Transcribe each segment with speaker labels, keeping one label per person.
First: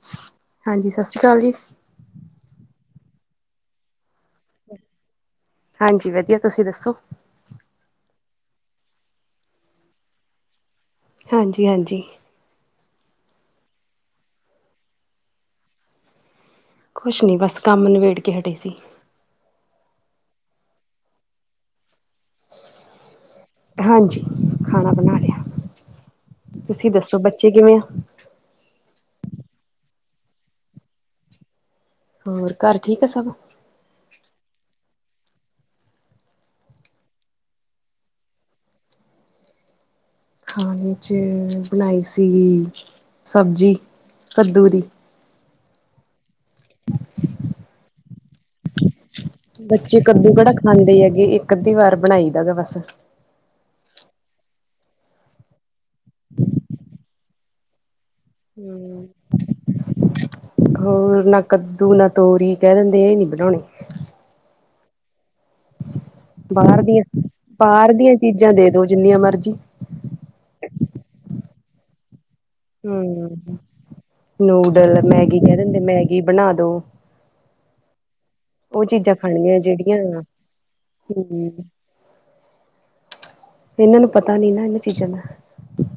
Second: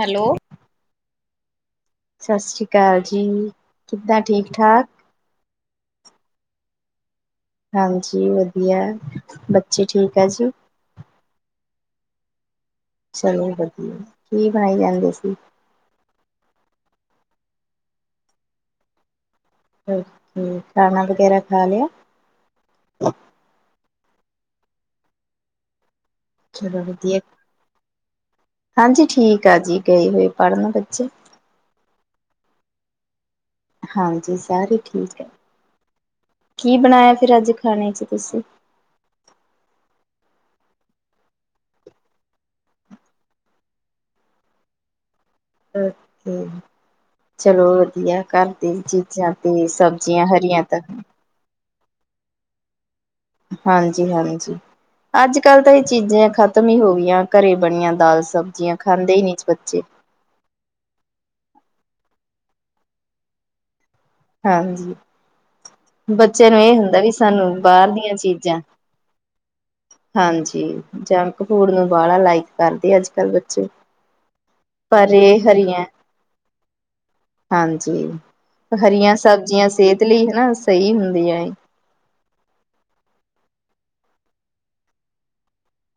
Speaker 1: Hello
Speaker 2: ਹਾਂਜੀ ਸਤਿ ਸ਼੍ਰੀ ਅਕਾਲ ਜੀ।
Speaker 1: ਸਸ ਰੀ ਕਾਲ ਜੀ ਕਿੱਦਾਂ ਠੀਕ-ਠਾਕ?
Speaker 2: ਹਾਂਜੀ ਵਧੀਆ, ਤੁਸੀਂ ਦੱਸੋ?
Speaker 1: ਹਾਂਜੀ ਵਧੀਆ, ਬੱਚੇ ਠੀਕ ਆ ਜੀ?
Speaker 2: ਹਾਂਜੀ-ਹਾਂਜੀ।
Speaker 1: ਚਲੋ ਵਧੀਆ, ਕੀ ਬਣਾਈ ਜਾਂਦੇ ਸੀ?
Speaker 2: ਕੁਛ ਨੀ ਬਸ ਕੰਮ ਨਿਬੇੜ ਕੇ ਹਟੇ ਸੀ।
Speaker 1: ਓਕੇ ਖਾਣਾ ਵਗੈਰਾ ਖਾ ਲਿਆ?
Speaker 2: ਹਾਂਜੀ ਖਾਣਾ ਬਣਾ ਲਿਆ,
Speaker 1: ਚਲੋ
Speaker 2: ਤੁਸੀਂ ਦੱਸੋ
Speaker 1: ਵਧੀਆ
Speaker 2: ਬੱਚੇ ਕਿਵੇਂ ਆ?
Speaker 1: ਹਾਂਜੀ ਠੀਕ ਆ ਜੀ ਗਏ ਹੋਏ ਪੜ੍ਹਨ ਬੱਚੇ
Speaker 2: ਹੋਰ ਘਰ ਠੀਕ ਆ ਸਭ
Speaker 1: ਹਾਂਜੀ ਸਾਰੇ ਠੀਕ ਐ, ਕੀ ਬਣਾਇਆ ਫਿਰ ਅੱਜ ਖਾਣੇ ਚ ਤੁਸੀਂ?
Speaker 2: ਖਾਣੇ 'ਚ ਬਣਾਏ ਸੀ, ਸਬਜ਼ੀ ਕੱਦੂ ਦੀ।
Speaker 1: ਕੱਦੂ, ਚਲੋ ਵਧੀਆ ਕਰ ਤੇ ਜੀ ਜਾ ਕੇ ਸਬਜ਼ੀਆਂ ਹਰੀਆਂ ਤਾ
Speaker 2: ਇਕ ਅੱਧੀ ਵਾਰ ਬਣਾਈ ਦਾ ਗਾ ਬਸ।
Speaker 1: ਹਾਂਜੀ ਹਾਂਜੀ ਅੱਜ ਕੱਲ ਤਾਂ ਇਹ ਚੀਜ਼ਾਂ ਖਤਮ ਈ ਹੋ ਗਈਆਂ। ਘਰੇ ਬਣੀਆਂ ਦਾਲ
Speaker 2: [inaudible]
Speaker 1: ਸਬਜ਼ੀਆਂ ਖਾਂਦੇ ਹੀ ਨਹੀਂ ਬੱਚੇ
Speaker 2: ਹੋਰ ਨਾ ਕੱਦੂ ਨਾ ਤੋਰੀ ਕਹਿ ਦਿੰਦੇ ਇਹ ਨੀ ਬਣਾਣੀ।
Speaker 1: ਹਾਂਜੀ, ਬੱਚਿਆਂ ਨੂੰ ਇਹ
Speaker 2: ਬਾਹਰ
Speaker 1: ਹੁੰਦਾ
Speaker 2: ਦੀਆਂ
Speaker 1: ਵੀ ਸਾਨੂੰ ਬਾਰ
Speaker 2: ਬਾਹਰ
Speaker 1: ਦੀਆਂ ਚੀਜ਼ਾਂ
Speaker 2: ਦੇ ਦੋ ਜਿੰਨੀਆਂ ਮਰਜ਼ੀ।
Speaker 1: ਹਾਂਜੀ, ਜੰਕ ਫੂਡ ਨੂੰ ਬਾਹਲਾ ਲਾਈਕ ਕਰਦੇ ਅੱਜ ਕੱਲ੍ਹ
Speaker 2: ਹੂੰ,
Speaker 1: ਬੱਚੇ
Speaker 2: ਨੂਡਲ
Speaker 1: ਪਰ ਇਹ
Speaker 2: ਮੈਗੀ ਕਹਿ ਦਿਦੇ
Speaker 1: ਹਰੀਆਂ
Speaker 2: ਮੈਗੀ ਬਣਾ ਦੋ।
Speaker 1: ਹਾਂਜੀ,
Speaker 2: ਉਹ
Speaker 1: ਹਰੀਆਂ
Speaker 2: ਚੀਜ਼ਾਂ ਖਾਣੀਆਂ
Speaker 1: ਸਬਜ਼ੀਆਂ
Speaker 2: ਜਿਹੜੀਆਂ
Speaker 1: ਸਿਹਤ ਲਈ ਹਨਾ ਸਹੀ ਹੁੰਦੀਆਂ।
Speaker 2: ਹਮ ਇਹਨਾਂ ਨੂੰ ਪਤਾ ਨੀ ਨਾ ਇਨਾਂ ਚੀਜ਼ਾਂ ਦਾ।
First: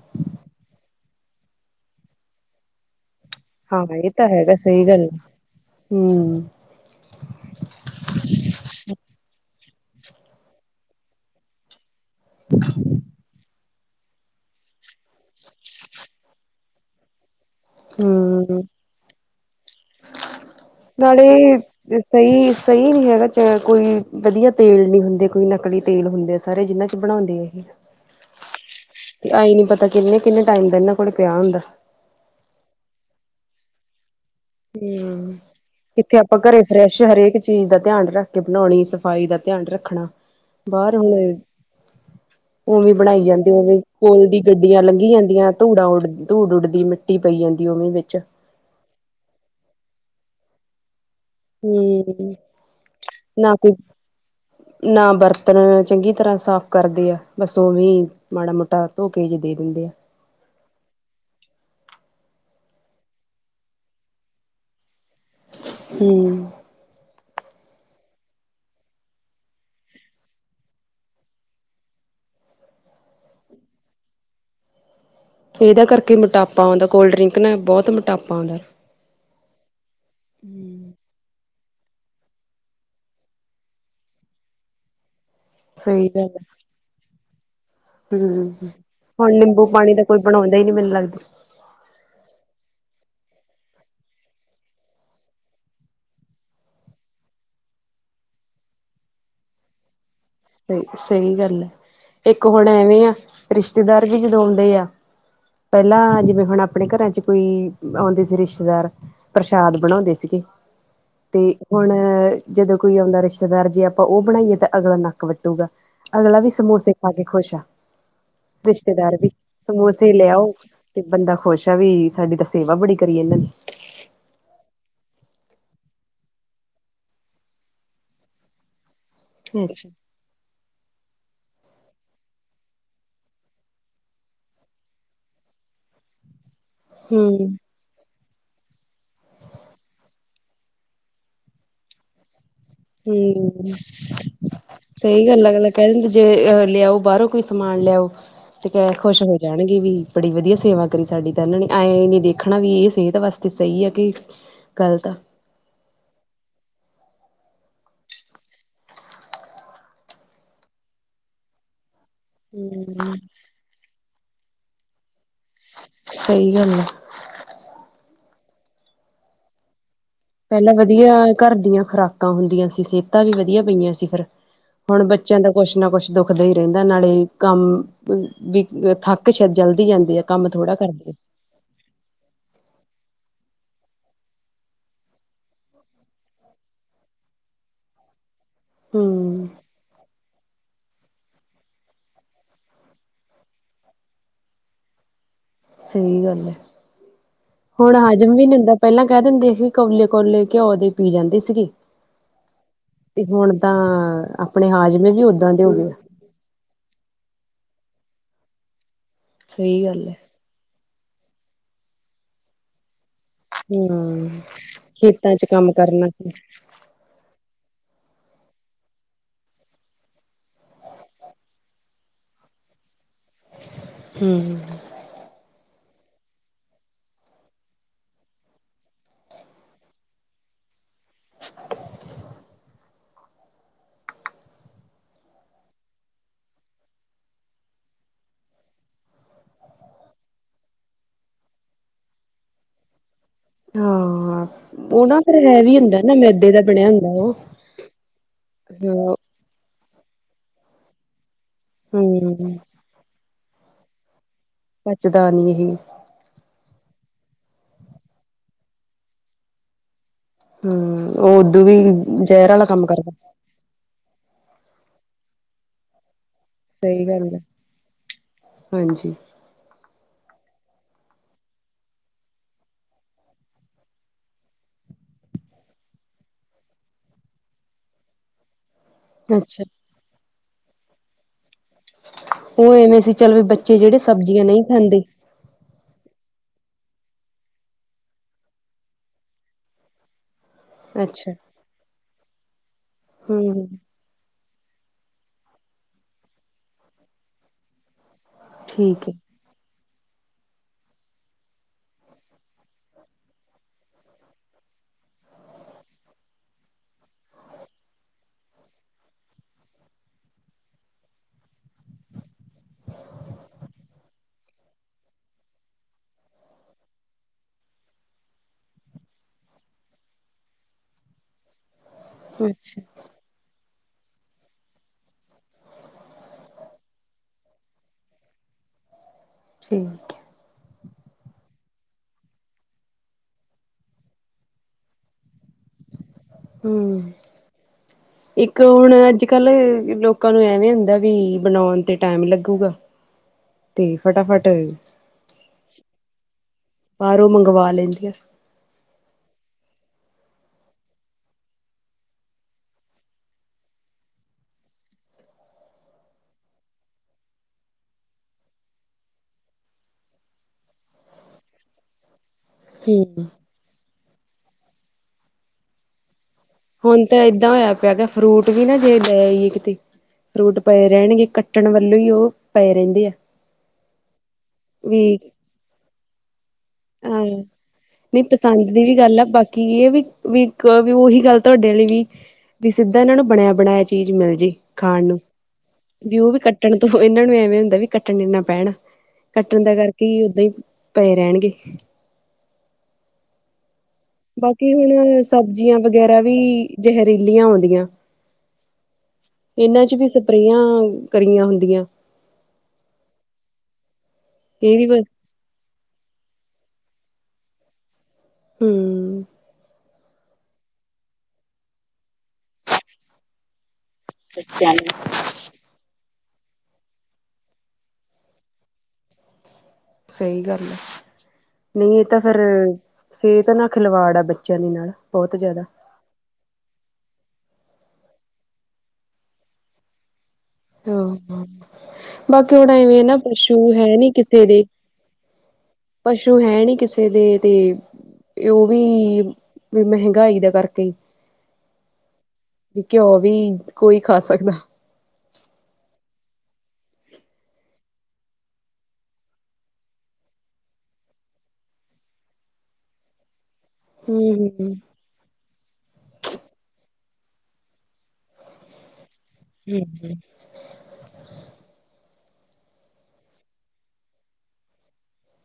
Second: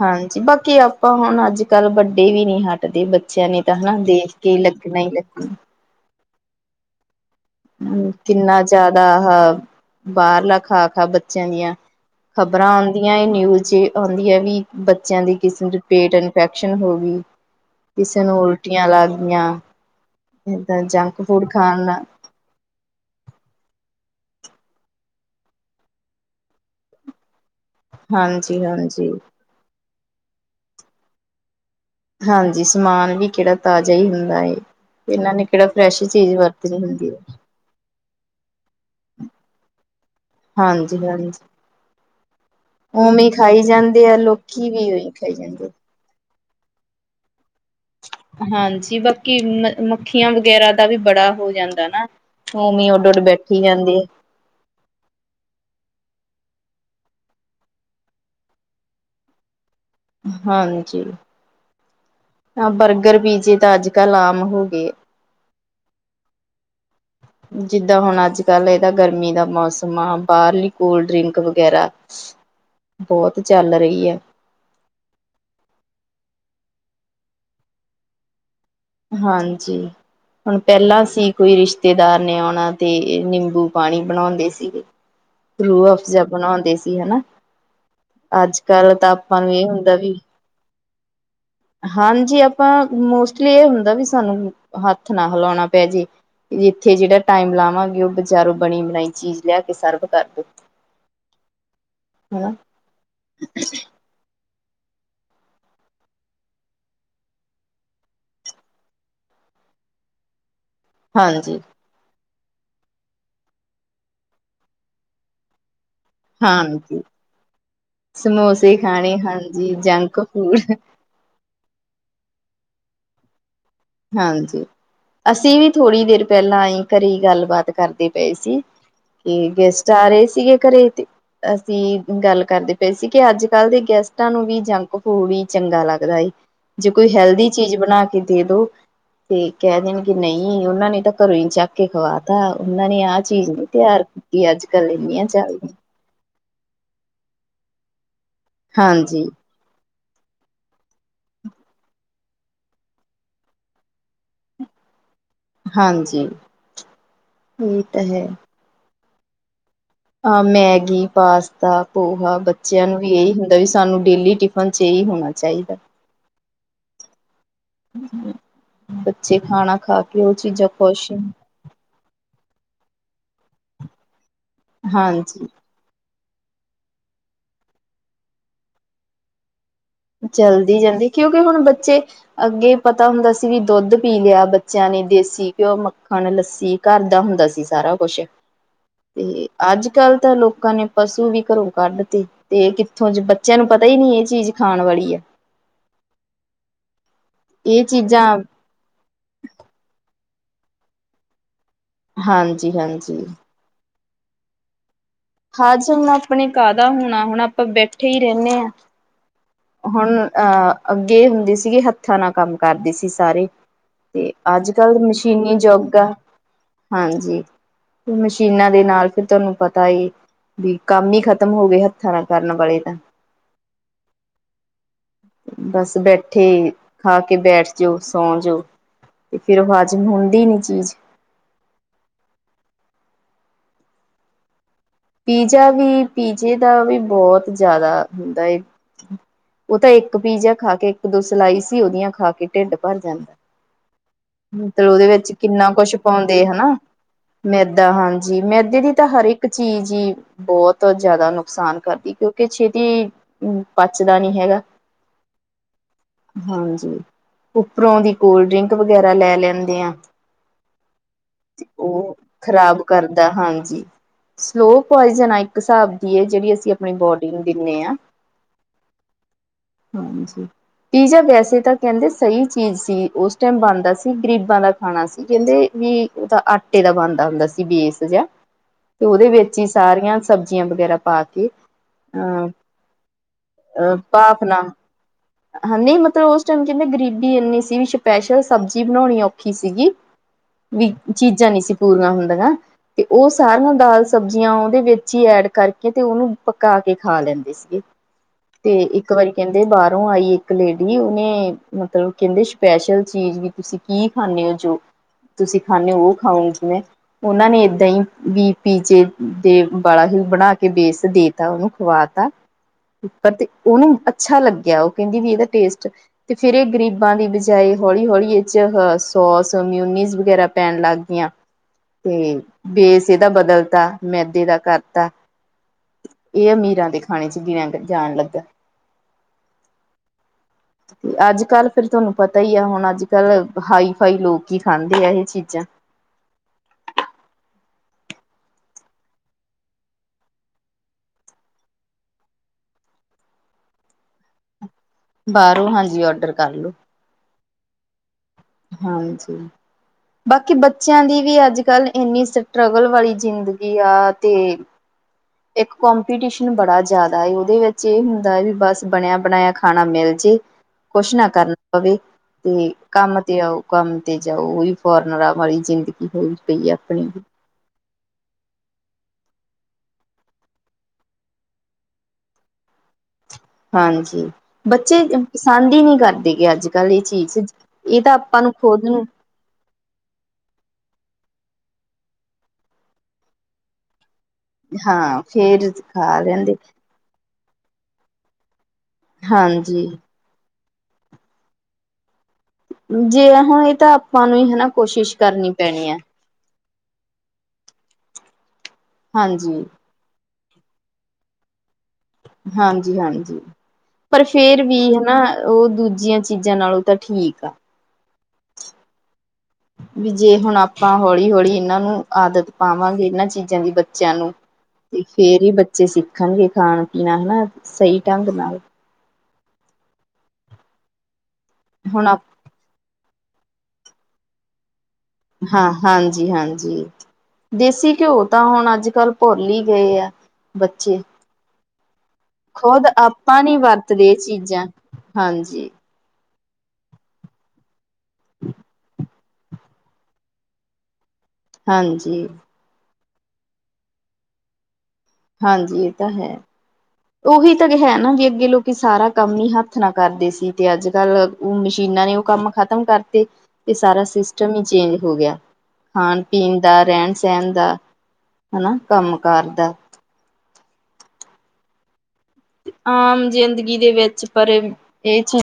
Speaker 1: ਹਾਂਜੀ ਬਾਕੀ ਆਪਾਂ ਹੁਣ ਅੱਜ ਕੱਲ ਵੱਡੇ ਵੀ ਨੀ ਹਟਦੇ ਬੱਚੇ ਬੱਚਿਆਂ ਨੇ ਤਾਂ
Speaker 2: ਹਾਂ
Speaker 1: ਹਨਾ ਦੇਖ ਕੇ ਲੱਗਣਾ ਹੀ ਲੱਗਣਾ।
Speaker 2: ਹੂੰ,
Speaker 1: ਹੂੰ ਕਿੰਨਾ ਜ਼ਿਆਦਾ ਆਹਾ, ਬਾਹਰਲਾ ਖਾ ਖਾ ਬੱਚਿਆਂ ਦੀਆਂ ਖ਼ਬਰਾਂ ਆਦੀਆ ਨਿਊਜ਼ 'ਚ ਆਉਂਦੀ ਆ ਵੀ ਬੱਚਿਆਂ ਦੀ ਕਿਸੇ ਚ ਪੇਟ ਇਨਫੈਕਸ਼ਨ ਹੋ ਗਈ। ਕਿਸੇ ਨੂੰ
Speaker 2: ਹਮ
Speaker 1: ਉਲਟੀਆਂ ਲੱਗ ਗਈਆਂ। ਏਦਾਂ ਜੰਕ ਫੂਡ
Speaker 2: ਨਾਲੇ,
Speaker 1: ਖਾਣ ਨਾਲ
Speaker 2: ਸਹੀ ਸਹੀ ਨੀ ਹੈਗਾ ਚ ਕੋਈ ਵਧੀਆ ਤੇਲ ਨੀ ਹੁੰਦੇ ਕੋਈ ਨਕਲੀ ਤੇਲ ਹੁੰਦੇ ਸਾਰੇ ਜਿਹਨਾਂ ਚ ਬਣਾਉਂਦੇ ਨੇ।
Speaker 1: ਹਾਂਜੀ ਹਾਂਜੀ,
Speaker 2: ਆਈ ਨੀ ਪਤਾ ਕਿੰਨੇ ਕਿੰਨੇ ਟਾਈਮ ਦਾ ਇਹਨਾਂ ਕੋਲ ਪਿਆ ਹੁੰਦਾ।
Speaker 1: ਹਾਂਜੀ ਸਮਾਨ ਵੀ ਕਿਹੜਾ ਤਾਜ਼ਾ ਈ ਹੁੰਦਾ ਏ। ਇਹਨਾਂ
Speaker 2: ਹੂੰ,
Speaker 1: ਨੇ ਕਿਹੜਾ ਫਰੈਸ਼
Speaker 2: ਕਿੱਥੇ
Speaker 1: ਚੀਜ਼
Speaker 2: ਆਪਾਂ ਘਰੇ
Speaker 1: ਵਰਤਣੀ
Speaker 2: ਫਰੈਸ਼
Speaker 1: ਹੁੰਦੀ ਹੈ
Speaker 2: ਹਰੇਕ ਚੀਜ਼ ਦਾ ਧਿਆਨ ਰੱਖ ਕੇ ਬਣਾਉਣੀ ਸਫਾਈ ਦਾ ਧਿਆਨ ਰੱਖਣਾ।
Speaker 1: ਹਾਂਜੀ ਹਾਂਜੀ,
Speaker 2: ਉ ਵੀ ਬਣਾਈ
Speaker 1: ਉਵੇਂ
Speaker 2: ਜਾਂਦੀ
Speaker 1: ਖਾਈ
Speaker 2: ਆ
Speaker 1: ਜਾਂਦੇ
Speaker 2: ਕੋਲ ਦੀ
Speaker 1: ਲੋਕੀ
Speaker 2: ਗੱਡੀਆਂ
Speaker 1: ਵੀ ਉਹੀ
Speaker 2: ਲੰਘੀ
Speaker 1: ਖਾਈ
Speaker 2: ਜਾਂਦੀਆਂ
Speaker 1: ਜਾਂਦੇ
Speaker 2: ਧੂੜਾ ਉੱਡਦੀ ਧੂੜ ਉੱਡਦੀ ਮਿੱਟੀ ਪਈ ਜਾਂਦੀ ਉਵੇਂ ਵਿੱਚ
Speaker 1: ਹਾਂਜੀ ਬਾਕੀ ਮ ਮੱਖੀਆਂ ਵਗੈਰਾ ਦਾ ਵੀ ਬੜਾ ਹੋ ਜਾਂਦਾ ਨਾ,
Speaker 2: ਹੂੰ
Speaker 1: ਉਵੇਂ ਉੱਡ ਉਡ
Speaker 2: ਨਾ
Speaker 1: ਬੈਠੀ
Speaker 2: ਕੋਈ
Speaker 1: ਜਾਂਦੇ ਆ।
Speaker 2: ਨਾ ਬਰਤਨ ਨੂੰ ਚੰਗੀ ਤਰ੍ਹਾਂ ਸਾਫ਼ ਕਰਦੇ ਆ ਬਸ ਉਵੀ ਮਾੜਾ ਮੋਟਾ ਧੋ ਕੇ ਜੇ ਦੇ ਦਿੰਦੇ ਆ।
Speaker 1: ਹਾਂਜੀ, ਹ ਬਰਗਰ ਪੀਜੇ ਤਾਂ ਅੱਜ ਕੱਲ੍ਹ ਆਮ ਹੋ ਗਏ।
Speaker 2: ਹੂੰ,
Speaker 1: ਜਿੱਦਾਂ ਹੁਣ ਅੱਜ ਕੱਲ ਇਹਦਾ ਗਰਮੀ ਦਾ ਮੌਸਮ ਆ ਬਾਹਰਲੀ ਕੋਲਡ ਡਰਿੰਕ ਵਗੈਰਾ ਬਹੁਤ ਚੱਲ ਰਹੀ ਐ।
Speaker 2: ਇਹਦਾ ਕਰਕੇ ਮੋਟਾਪਾ ਆਉਂਦਾ ਕੋਲਡ ਡਰਿੰਕ ਨੇ ਬਹੁਤ ਮੋਟਾਪਾ ਆਉਂਦਾ।
Speaker 1: ਹਾਜੀ ਹੁਣ ਪਹਿਲਾਂ ਸੀ। ਕੋਈ ਰਿਸ਼ਤੇਦਾਰ ਨੇ ਆਉਣਾ ਤੇ ਨਿੰਬੂ ਪਾਣੀ ਬਣਾਉਂਦੇ ਸੀਗੇ। ਰੂਹ
Speaker 2: ਸਹੀ
Speaker 1: ਅਫਜ਼
Speaker 2: ਗੱਲ ਹੈ
Speaker 1: ਬਣਾਉਂਦੇ ਸੀ ਹਨਾ ਅੱਜ ਕੱਲ ਤਾਂ ਆਪਾਂ ਨੂੰ ਇਹ ਹੁੰਦਾ ਵੀ।
Speaker 2: ਬਣਾਉਂਦੇ ਨੀ ਮੈਨੂੰ ਲਗਦਾ।
Speaker 1: ਹਾਂਜੀ ਆਪਾਂ ਮੋਸਟਲੀ ਇਹ ਹੁੰਦਾ ਵੀ ਸਾਨੂੰ ਹੱਥ ਨਾ ਹਿਲਾਉਣਾ ਪੈ ਜੇ। ਇੱਥੇ ਜਿਹੜਾ ਟਾਈਮ ਲਾਵਾਂਗੇ ਬਜ਼ਾਰੋਂ ਬਣੀ ਬਣਾਈ ਚੀਜ਼ ਲਿਆ ਕੇ ਸਰਵ ਕਰਦੋ।
Speaker 2: ਸਹੀ ਸਹੀ ਗੱਲ ਹੈ ਇੱਕ ਹੁਣ ਐਵੇਂ ਆ ਰਿਸ਼ਤੇਦਾਰ ਵੀ ਜਦੋਂ ਉਂਦੇ ਆ ਪਹਿਲਾਂ ਜਿਵੇਂ ਹੁਣ ਆਪਣੇ ਘਰਾਂ ਚ ਕੋਈ ਆਉਂਦੇ ਸੀ ਰਿਸ਼ਤੇਦਾਰ ਪ੍ਰਸ਼ਾਦ ਬਣਾਉਂਦੇ ਸੀਗੇ। ਤੇ
Speaker 1: ਹਾਂਜੀ
Speaker 2: ਹੁਣ ਜਦੋਂ ਕੋਈ ਆਉਂਦਾ ਰਿਸ਼ਤੇਦਾਰ ਜੇ ਆਪਾਂ ਉਹ ਬਣਾਈਏ ਤਾਂ ਅਗਲਾ ਨੱਕ ਵੱਟੂਗਾ। ਅਗਲਾ ਵੀ ਸਮੋਸੇ
Speaker 1: ਹਾਂਜੀ
Speaker 2: ਖਾ ਕੇ ਖੁਸ਼ ਆ
Speaker 1: ਸਮੋਸੇ ਖਾਣੇ
Speaker 2: ਰਿਸ਼ਤੇਦਾਰ ਵੀ
Speaker 1: ਹਾਂਜੀ
Speaker 2: ਸਮੋਸੇ
Speaker 1: ਜੰਕ
Speaker 2: ਲੈ ਆਓ।
Speaker 1: ਫੂਡ
Speaker 2: ਤੇ ਬੰਦਾ ਖੁਸ਼ ਆ ਵੀ ਸਾਡੀ ਤਾਂ ਸੇਵਾ ਬੜੀ ਕਰੀ ਜਾਂਦੇ ਨੇ
Speaker 1: ਹਾਂਜੀ ਅਸੀਂ ਵੀ ਥੋੜੀ ਦੇਰ ਪਹਿਲਾਂ ਅ ਘਰ ਗੱਲਬਾਤ ਕਰਦੇ ਪਏ ਸੀ। ਕੀ
Speaker 2: ਨੇ
Speaker 1: ਗੈਸਟ
Speaker 2: ਅੱਛਾ
Speaker 1: ਆ ਰਹੇ ਸੀ ਘਰੇ ਤੇ ਅਸੀਂ ਗੱਲ ਕਰਦੇ ਪਏ ਸੀ ਕਿ ਅੱਜ ਕੱਲ ਦੇ ਗੈਸਟਾਂ ਨੂੰ ਵੀ ਜੰਕ ਫੂਡ ਹੀ ਚੰਗਾ ਲੱਗਦਾ। ਜੇ ਕੋਈ ਹੈਲਦੀ
Speaker 2: ਹਮ
Speaker 1: ਚੀਜ਼ ਬਣਾ ਕੇ ਦੇ ਦੋ ਠੀਕ ਐ ਜਾਣੇ ਕਿ ਨਹੀਂ ਉਹਨਾਂ ਨੇ ਤਾਂ ਘਰੋਂ ਹੀ ਚੈੱਕ ਕੇ ਖਵਾ ਤਾਂ ਉਹਨਾਂ ਨੇ ਆਹ ਚੀਜ਼ ਨਹੀਂ
Speaker 2: ਹਮ
Speaker 1: ਤਿਆਰ ਕੀਤੀ ਅੱਜ ਕੱਲ ਇੰਨੀਆਂ
Speaker 2: ਸਹੀ
Speaker 1: ਚਾ।
Speaker 2: ਗੱਲ ਅਗਲਾ ਕਹਿ ਦਿੰਦੇ ਜੇ ਲਿਆਓ ਬਾਹਰੋਂ ਕੋਈ ਸਮਾਨ ਲਿਆਓ ਤੇ ਕ ਖੁਸ਼
Speaker 1: ਹਾਂਜੀ
Speaker 2: ਨੇ ਕਹਿਣਗੇ ਵੀ ਬੜੀ ਵਧੀਆ ਸੇਵਾ ਕਰੀ ਸਾਡੀ ਤਾਂ ਇਹਨਾਂ ਨੇ ਐਏਂਨ ਦੇਖਣਾ ਵੀ ਇਹ ਸਿਹਤ ਵਾਸਤੇ ਸਹੀ ਹੈ ਕੇ ਗੱਲ ਦਾ
Speaker 1: ਹਾਂਜੀ ਇਹ ਤਾਂ ਹੈ। ਆ ਮੈਗੀ, ਪਾਸਤਾ, ਪੋਹਾ, ਬੱਚਿਆਂ ਨੂੰ
Speaker 2: ਹੂੰ
Speaker 1: ਵੀ ਇਹੀ ਹੁੰਦਾ ਵੀ ਸਾਨੂੰ ਡੇਲੀ ਟਿਫਨ ਚ ਹੀ ਹੋਣਾ ਚਾਹੀਦਾ।
Speaker 2: ਸਹੀ ਗੱਲ ਐ।
Speaker 1: ਬੱਚੇ ਖਾਣਾ ਖਾ ਕੇ ਉਹ ਚੀਜ਼ਾਂ
Speaker 2: ਪਹਿਲਾਂ
Speaker 1: ਖੁਸ਼
Speaker 2: ਵਧੀਆ ਘਰ ਦੀਆਂ ਖੁਰਾਕਾਂ ਹੁੰਦੀਆਂ ਸੀ ਸਿਹਤਾਂ ਵੀ ਵਧੀਆ ਪਈਆਂ ਸੀ ਫਿਰ ਹੁਣ
Speaker 1: ਹਾਂਜੀ
Speaker 2: ਬੱਚਿਆਂ ਦਾ ਕੁਛ ਕਿੰਨਾ ਕੁਛ ਦੁੱਖਦਾ ਹੀ ਰਹਿੰਦਾ ਨਾਲੇ ਕੰਮ ਵੀ ਥੱਕ ਸ਼ਾਇਦ ਜਲਦੀ ਆਂਦੀ ਕੰਮ ਥੋੜਾ ਕਰਦੀ
Speaker 1: ਕੇ ਹੁਣ ਬੱਚੇ ਅੱਗੇ ਪਤਾ ਹੁੰਦਾ ਸੀ ਵੀ ਦੁੱਧ, ਪੀ ਲਿਆ ਬੱਚਿਆਂ ਨੇ ਦੇਸੀ ਘਿਓ ਮੱਖਣ, ਲੱਸੀ, ਘਰ ਦਾ ਹੁੰਦਾ ਸੀ ਸਾਰਾ ਕੁਛ‌। ਤੇ
Speaker 2: ਹੂੰ
Speaker 1: ਅੱਜ ਕੱਲ ਤਾਂ ਲੋਕਾਂ ਨੇ ਪਸੂ ਵੀ ਘਰੋਂ ਕੱਢ ਤੇ। ਤੇ ਕਿੱਥੋਂ ਬੱਚਿਆਂ ਨੂੰ ਪਤਾ ਹੀ ਨਹੀ ਇਹ ਚੀਜ਼ ਖਾਣ ਵਾਲੀ ਐ।
Speaker 2: ਸਹੀ ਗੱਲ ਐ।
Speaker 1: ਇਹ
Speaker 2: ਹੁਣ ਆਜਮ
Speaker 1: ਚੀਜ਼ਾਂ
Speaker 2: ਵੀ ਨਹੀਂ ਹੁੰਦਾ ਪਹਿਲਾਂ ਕਹਿ ਦਿੰਦੇ ਸੀ ਕੋਲੇ ਕੋਲੇ ਘਿਓ ਦੇ ਪੀ ਜਾਂਦੀ ਸੀਗੀ।
Speaker 1: ਹਾਂਜੀ ਹਾਂਜੀ।
Speaker 2: ਤਾਂ ਆਪਣੇ ਹਾਜ਼ਮੇ ਵੀ ਉਦ
Speaker 1: ਹਾਜ ਹੁਣ ਆਪਣੇ ਕਾਹਦਾ ਹੋਣਾ ਹੁਣ ਆਪਾਂ ਬੈਠੇ ਹੀ ਰਹਿੰਦੇ।
Speaker 2: ਸਹੀ ਗੱਲ
Speaker 1: ਹੁਣ
Speaker 2: ਹੈ
Speaker 1: ਅਹ ਅੱਗੇ ਹੁੰਦੇ ਸੀਗੇ ਹੱਥਾਂ ਨਾਲ ਕੰਮ ਕਰਦੇ ਸੀ ਸਾਰੇ।
Speaker 2: ਹੂੰ
Speaker 1: ਤੇ ਅੱਜ-ਕੱਲ
Speaker 2: ਖੇਤਾਂ ਚ
Speaker 1: ਮਸ਼ੀਨੀ
Speaker 2: ਕੰਮ
Speaker 1: ਜੋਗ
Speaker 2: ਕਰਨਾ
Speaker 1: ਆ,
Speaker 2: ਸੀ
Speaker 1: ਹਾਂਜੀ। ਮਸ਼ੀਨਾਂ ਦੇ ਨਾਲ ਫਿਰ ਤੁਆਨੂੰ ਪਤਾ ਏ ਬੀ ਕੰਮ ਈ ਖਤਮ ਹੋ ਗੇ ਹੱਥਾਂ ਨਾਲ ਕਰਨ ਵਾਲੇ ਤਾਂ।
Speaker 2: ਹੂੰ।
Speaker 1: ਬਸ ਬੈਠੇ, ਖਾ ਕੇ ਬੈਠ ਜੋ, ਸੌ ਜੋ। ਤੇ ਫਿਰ ਹਾਜ਼ਮ ਹੁੰਦੀ ਨੀ ਚੀਜ਼।
Speaker 2: [inaudible]
Speaker 1: ਪੀਜ਼ਾ ਵੀ, ਪੀਜੇ ਦਾ ਵੀ ਬੌਤ ਜੈਦਾ ਹੁੰਦਾ ਏ ਓਹ ਤਾਂ ਇੱਕ ਪੀਜ਼ਾ ਖਾ ਕੇ ਇੱਕ ਦੋ ਸਿਲਾਇਸ ਈ ਓਦੀਆਂ ਖਾ ਕੇ ਢਿੱਡ ਭਰ ਜਾਂਦੈ।
Speaker 2: ਹਾਂ
Speaker 1: ਮਤਲਬ
Speaker 2: ਉਹ
Speaker 1: ਉਹਦੇ
Speaker 2: ਨਾ
Speaker 1: ਵਿੱਚ
Speaker 2: ਫੇਰ
Speaker 1: ਕਿੰਨਾ
Speaker 2: ਹੈਵੀ
Speaker 1: ਕੁਛ
Speaker 2: ਹੁੰਦਾ ਨਾ
Speaker 1: ਪਾਉਂਦੇ
Speaker 2: ਮੈਦੇ ਦਾ
Speaker 1: ਹੈਨਾ
Speaker 2: ਬਣਿਆ ਹੁੰਦਾ
Speaker 1: ਮੈਦਾਂ ਹਾਂ ਜੀ, ਮੈਦੇ ਦੀ ਤਾਂ
Speaker 2: ਉਹ
Speaker 1: ਹਰ ਇੱਕ ਚੀਜ਼ ਈ ਬੌਤ ਜੈਦਾ ਨੁਕਸਾਨ
Speaker 2: ਹਾਂ
Speaker 1: ਕਰਦੀ, ਕਿਉਂਕਿ
Speaker 2: ਹਮ
Speaker 1: ਛੇਤੀ ਹੂੰ, ਪੱਚਦਾ ਨੀ ਹੈਗਾ।
Speaker 2: ਪੱਚਦਾ ਨੀ ਹੇ।
Speaker 1: ਹਾਂਜੀ, ਉੱਪਰੋਂ ਦੀ ਕੋਲਡ ਡਰਿੰਕ ਵਗੈਰਾ ਲੈ ਲੈਂਦੇ ਆਂ।
Speaker 2: ਹਮ ਉਹ ਉਦੋਂ
Speaker 1: ਤੇ
Speaker 2: ਵੀ
Speaker 1: ਓਹ
Speaker 2: ਜ਼ਹਿਰ ਵਾਲਾ
Speaker 1: ਖਰਾਬ
Speaker 2: ਕੰਮ ਕਰਦਾ
Speaker 1: ਕਰਦੈ, ਹਾਂਜੀ। ਸਲੋਅ ਪੋਇਜਨ ਆ ਇੱਕ ਸਾਬ ਦੀ ਏਹ ਜੇੜੀ ਅਸੀਂ ਸੀ ਅਪਣੀ
Speaker 2: ਸਹੀ ਗੱਲ
Speaker 1: ਬੋਡੀ
Speaker 2: ਹੈ
Speaker 1: ਨੂੰ ਦਿੰਨੇ ਆਂ।
Speaker 2: ਹਾਂਜੀ
Speaker 1: ਹਾਂਜੀ। ਪੀਜ਼ਾ ਵੈਸੇ ਤਾਂ ਕੈੰਦੇ ਸਹੀ ਚੀਜ਼ ਸੀ, ਓਸ ਟੈਮ ਬਣਦਾ ਸੀ ਗ਼ਰੀਬਾਂ ਦਾ ਖਾਣਾ ਸੀ। ਕੈੰਦੇ ਵੀ ਉਹ ਤਾਂ ਆਟੇ ਦਾ ਬਣਦਾ ਹੁੰਦਾ ਸੀ ਬੇਸ ਜਾ। ਤੇ ਓਹਦੇ ਵੇਚ
Speaker 2: ਅੱਛਾ
Speaker 1: ਈ ਸਾਰੀਆਂ ਸਬਜ਼ੀਆਂ ਵਗੈਰਾ ਪਾ ਕੇ ਅਹ
Speaker 2: ਉਹ ਐਵੇਂ ਸੀ, ਚੱਲ ਬੀ ਬੱਚੇ ਜੇੜੇ
Speaker 1: ਭਾਫ
Speaker 2: ਸਬਜ਼ੀਆਂ
Speaker 1: ਨਾ
Speaker 2: ਨਹੀਂ ਖਾਂਦੇ।
Speaker 1: ਹਾਂ ਨਹੀਂ ਮਤਲਬ, ਉਸ ਟਾਈਮ ਕੈੰਦੇ ਗਰੀਬੀ ਇੰਨੀ ਸੀ ਵੀ ਸਪੈਸ਼ਲ ਸਬਜ਼ੀ ਬਣੋਣੀ ਔਖੀ ਸੀਗੀ। ਵੀ
Speaker 2: ਅੱਛਾ
Speaker 1: ਚੀਜ਼ਾਂ ਨ੍ਹੀਂ ਸੀ ਪੂਰਣਾ ਹੁੰਦੀਆਂ ਤੇ ਓਹ
Speaker 2: ਹਮ
Speaker 1: ਸਾਰੀਆਂ ਦਾਲਸ ਸਬਜ਼ੀਆਂ ਓਹਦੇ ਵਿੱਚ ਈ ਐਡ ਕਰਕੇ ਤੇ ਓਹਨੂੰ ਪਕਾ ਕੇ ਖਾ ਲੈਂਦੇ ਸੀ। ਤੇ
Speaker 2: ਠੀਕ
Speaker 1: ਇੱਕ ਵਾਰੀ ਕੈੰਦੇ ਬਾਰ ਰੋ ਆਈ ਇੱਕ ਲੇਡੀ ਉਹਨੇ ਮਤਲਬ ਕੈੰਦੇ ਸਪੈਸ਼ਲ ਚੀਜ਼ ਵੀ ਤੁਸੀਂ ਕੀ ਖਾਂਨੇ ਓ ਜੋ ਤੁਸੀਂ ਖਾਣੇ ਓ, ਓਹ ਖਾਉਗੀ ਮੈਂ। ਓਹਨਾਂ ਨੇ ਏਦਾਂ ਹੀ ਵੀ ਪੀਜੇ ਦੇ ਬਾਲਾ ਹੀ ਬਣਾ ਕੇ ਬੇਸ ਦੇਤਾ ਓਹਨੂੰ, ਖਵਾ ਤਾ, ਅਤੇ ਓਹਨੂੰ ਅੱਛਾ ਲੱਗਿਆ ਓਹ ਕੈੰਦੀ ਵੀ ਐਹਦਾ ਟੇਸਟ ਤੇ ਫੇਰ ਏਹ ਗ਼ਰੀਬਾਂ ਦੀ ਬਜਾਏ ਹੌਲੀ-ਹੌਲੀ ਇਹ 'ਚ ਹ ਸੋਸ, ਮਿਊਨੀਜ਼ ਵਗੈਰਾ ਪੈਣ ਲੱਗ ਗੀਆਂ। ਤੇ
Speaker 2: ਹੈ ਅੱਛਾ
Speaker 1: ਬੇਸ ਏਹਦਾ ਬਦਲਤਾ ਮੈਦੇ ਦਾ ਕਰਤਾ। ਏਹ ਅਮੀਰਾਂ ਦੇ ਖਾਣੇ'ਚ ਗਿਣੇਆ ਕ ਜਾਣ ਲੱਗਾ।
Speaker 2: ਠੀਕ।
Speaker 1: ਤੇ ਅੱਜ-ਕੱਲ੍ਹ ਫਿਰ ਤੁਐਨੂੰ ਪਤਾ ਈ ਆ, ਹੁਣ ਅੱਜ-ਕੱਲ੍ਹ ਹਾਈ-ਫਾਈ ਲੋਕ ਈ ਖਾਂਦੇ ਆ ਏਹੇ ਚੀਜ਼ਾਂ।
Speaker 2: ਹੂੰ।
Speaker 1: [inaudible]
Speaker 2: ਇੱਕ ਹੁਣ ਅੱਜ-ਕੱਲ ਲੋਕਾਂ ਨੂੰ ਐਵੇਂ ਹੁੰਦਾ ਵੀ ਬਣੌਣ ਤੇ ਟਾਈਮ ਲੱਗੂਗਾ। ਤੇ ਫਟਾਫਟ
Speaker 1: ਬਾਰੋਂ ਹਾਂਜੀ ਔਡਰ ਕਰਲੋ।
Speaker 2: ਬਾਰੋਂ ਮੰਗਵਾ ਲੈਂਦੇ ਆ।
Speaker 1: ਹਾਂਜੀ। ਬਾਕੀ ਬੱਚਿਆਂ ਦੀ ਵੀ ਅੱਜ-ਕੱਲ ਏਨੀ ਸੱਟਰਗਲ ਵਾਲੀ ਜ਼ਿੰਦਗੀ ਆ ਤੇ ਏਕ ਕੋਂਪੀਟੀਸ਼ਨ ਬੜਾ ਜੈਦਾ ਏ, ਓਹਦੇ ਵਿੱਚ ਏਹ ਹੁੰਦਾ ਐ ਵੀ ਬਸ ਬਣਿਆ ਬਣਾਇਆ ਖਾਣਾ ਮਿਲ ਜੇ। ਕੁਛ ਨਾ ਕਰਨਾ ਪਵੇ। ਤੇ ਕੰਮ
Speaker 2: ਹਮ
Speaker 1: ਤੇ ਆਓ ਕੰਮ ਤੇ ਜਾਓ। ਉਹੀ ਫੋਰਨਰਾ ਵਾਲੀ ਜ਼ਿੰਦਗੀ ਹੋਈ ਪਈ ਹੈ ਆਪਣੀ ਵੀ।
Speaker 2: ਐਦਾ ਹੋਇਆ ਪਿਆ ਦਾ, ਫਰੂਟ ਵੀ ਨਾ ਜੇ ਲੈ ਆਈਏ ਕਿਤੇ ਫਰੂਟ ਪਏ ਰਹਿਣਗੇ, ਕੱਟਣ ਵੱਲੋਂ ਹੀ ਉਹ ਪਏ ਰਹਿੰਦੇ ਆ।
Speaker 1: ਹਾਂਜੀ, ਬੱਚੇ
Speaker 2: ਵੀ
Speaker 1: ਅ ਪਸੰਦ ਹੀ ਨਹੀਂ ਕਰਦੇ ਗੇ ਅੱਜ ਕੱਲ ਇਹ
Speaker 2: ਹਾਂ
Speaker 1: ਚੀਜ਼, ਇਹ ਤਾਂ ਆਪਾਂ ਨੂੰ ਖੁਦ ਨੂੰ
Speaker 2: ਕੀ ਇਹ ਵੀ ਵੀ ਕੁ ਵੀ ਉਹੀ ਗੱਲ ਤੁਹਾਡੇ ਵਾਲੀ ਵੀ ਵੀ ਸਿੱਧਾ ਇਹਨਾਂ ਨੂੰ ਬਣਿਆ ਬਣਾਇਆ ਚੀਜ਼ ਮਿਲ ਜੇ। ਖਾਣ ਨੂੰ
Speaker 1: ਹਾਂ ਫੇਰ
Speaker 2: ਵੀ
Speaker 1: ਦਿਖਾ
Speaker 2: ਵੀ
Speaker 1: ਲਈਦੇ।
Speaker 2: ਕੱਟਣ ਉਹ ਇਹਨਾਂ ਨੂੰ ਐਵੇਂ ਹੁੰਦਾ ਵੀ ਕੱਟਨੇ ਨਾ ਪੈਣਾ ਕੱਟਣ ਦਾ
Speaker 1: ਹਾਂਜੀ
Speaker 2: ਕਰਕੇ ਹੀ ਓਦਾਂ ਹੀ ਪਏ ਰਹਿਣਗੇ। [inaudible]
Speaker 1: ਜੇ ਹੁਣ ਇਹ ਤਾਂ ਆਪ।
Speaker 2: ਬਾਕੀ ਹੁਣ ਸਬਜ਼ੀਆਂ ਵਗੈਰਾ ਵੀ ਜ਼ਹਿਰੀਲੀਆਂ ਆਉਂਦੀਆਂ
Speaker 1: ਹਾਂਜੀ
Speaker 2: ਇਹਨਾਂ ਚ ਵੀ ਸਭ। ਸਪਰੇਆਂ ਕਰੀਆਂ ਹੁੰਦੀਆਂ।
Speaker 1: ਹਾਂਜੀ ਹਾਂਜੀ, ਪਰ ਫੇਰ
Speaker 2: ਇਹ
Speaker 1: ਵੀ ਹ
Speaker 2: ਬਸ
Speaker 1: ਨਾ‌। ਉਹ ਦੂਜੀਆਂ ਚੀਜ਼ਾਂ ਨਾਲੋਂ ਤਾਂ ਠੀਕ ਆ।
Speaker 2: ਹੂੰ
Speaker 1: ਵੀ ਜੇ ਹੁਣ ਆਪਾਂ ਹੌਲੀ ਹੌਲੀ ਇਹਨਾਂ ਨੂੰ ਆਦਤ ਪਾਵਾਂਗੇ ਇਹਨਾਂ ਚੀਜ਼ਾਂ ਦੀ ਵਧੀ। ਬੱਚਿਆਂ ਨੂੰ
Speaker 2: ਬੱਚਿਆਂ
Speaker 1: ਤੇ
Speaker 2: ਨੂੰ
Speaker 1: ਫੇਰ ਹੀ ਬੱਚੇ ਸਿੱਖਣਗੇ ਖਾਣ ਪੀਣਾ ਹਨਾ ਸਹੀ ਢੰਗ ਨਾਲ।
Speaker 2: ਸਹੀ ਗੱਲ ਆ ਨਹੀਂ ਇਹ
Speaker 1: ਹੁਣ
Speaker 2: ਤਾਂ ਫਿਰ। ਸਿਹਤ ਨਾਲ ਖਿਲਵਾੜ ਆ ਬੱਚਿਆਂ ਦੀ ਨਾਲ। ਬਹੁਤ ਜ਼ਿਆਦਾ
Speaker 1: ਹਾਂ ਹਾਂਜੀ ਹਾਂਜੀ ਦੇਸੀ ਘਿਓ ਤਾਂ ਹੁਣ ਅੱਜ ਕੱਲ੍ਹ ਭੁੱਲ ਹੀ ਗਏ ਆ। ਬੱਚੇ
Speaker 2: ਘਿਉ ਬੰਦ। ਬਾਕੀ ਹੁਣ
Speaker 1: ਖੁਦ
Speaker 2: ਇਵੇਂ ਨਾ
Speaker 1: ਆਪਾਂ
Speaker 2: ਪਸ਼ੂ
Speaker 1: ਨੀ
Speaker 2: ਹੈ
Speaker 1: ਵਰਤਦੇ
Speaker 2: ਨੀ
Speaker 1: ਇਹ
Speaker 2: ਕਿਸੇ ਦੇ।
Speaker 1: ਚੀਜ਼ਾਂ ਹਾਂਜੀ
Speaker 2: ਪਸ਼ੂ ਹੈ ਨੀ ਕਿਸੇ ਦੇ ਤੇ ਉਹ ਵੀ। ਵੀ ਮਹਿੰਗਾਈ ਦਾ ਕਰਕੇ ਈ।
Speaker 1: ਹਾਂਜੀ।
Speaker 2: ਵੀ ਘਿਓ ਵੀ ਕੋਈ ਖਾ ਸਕਦਾ।
Speaker 1: ਹਾਂਜੀ ਇਹ ਤਾਂ ਹੈ। ਉਹੀ ਤਾਂ ਹੈ ਨਾ ਵੀ ਅੱਗੇ ਲੋਕੀ ਸਾਰਾ ਕੰਮ ਹੀ ਹੱਥ ਨਾਲ ਕਰਦੇ ਸੀ ਤੇ ਅੱਜ ਕੱਲ। ਉਹ ਮਸ਼ੀਨਾਂ ਨੇ ਉਹ ਕੰਮ ਖ਼ਤਮ ਕਰਤੇ ਤੇ ਸਾਰਾ ਸਿਸਟਮ ਹੀ
Speaker 2: ਹਮ
Speaker 1: ਚੇਂਜ। ਹੋ ਗਿਆ ਖਾਣ ਪੀਣ ਦਾ ਰਹਿਣ -ਸਹਿਣ ਦਾ ਹਨਾ ਕੰਮ ਕਾਰ। ਦਾ
Speaker 2: [inaudible]
Speaker 1: ਤੇ ਆਮ ਜਿੰਦਗੀ ਦੇ ਵਿੱਚ ਪਰ ਇਹ ਚੀਜ਼।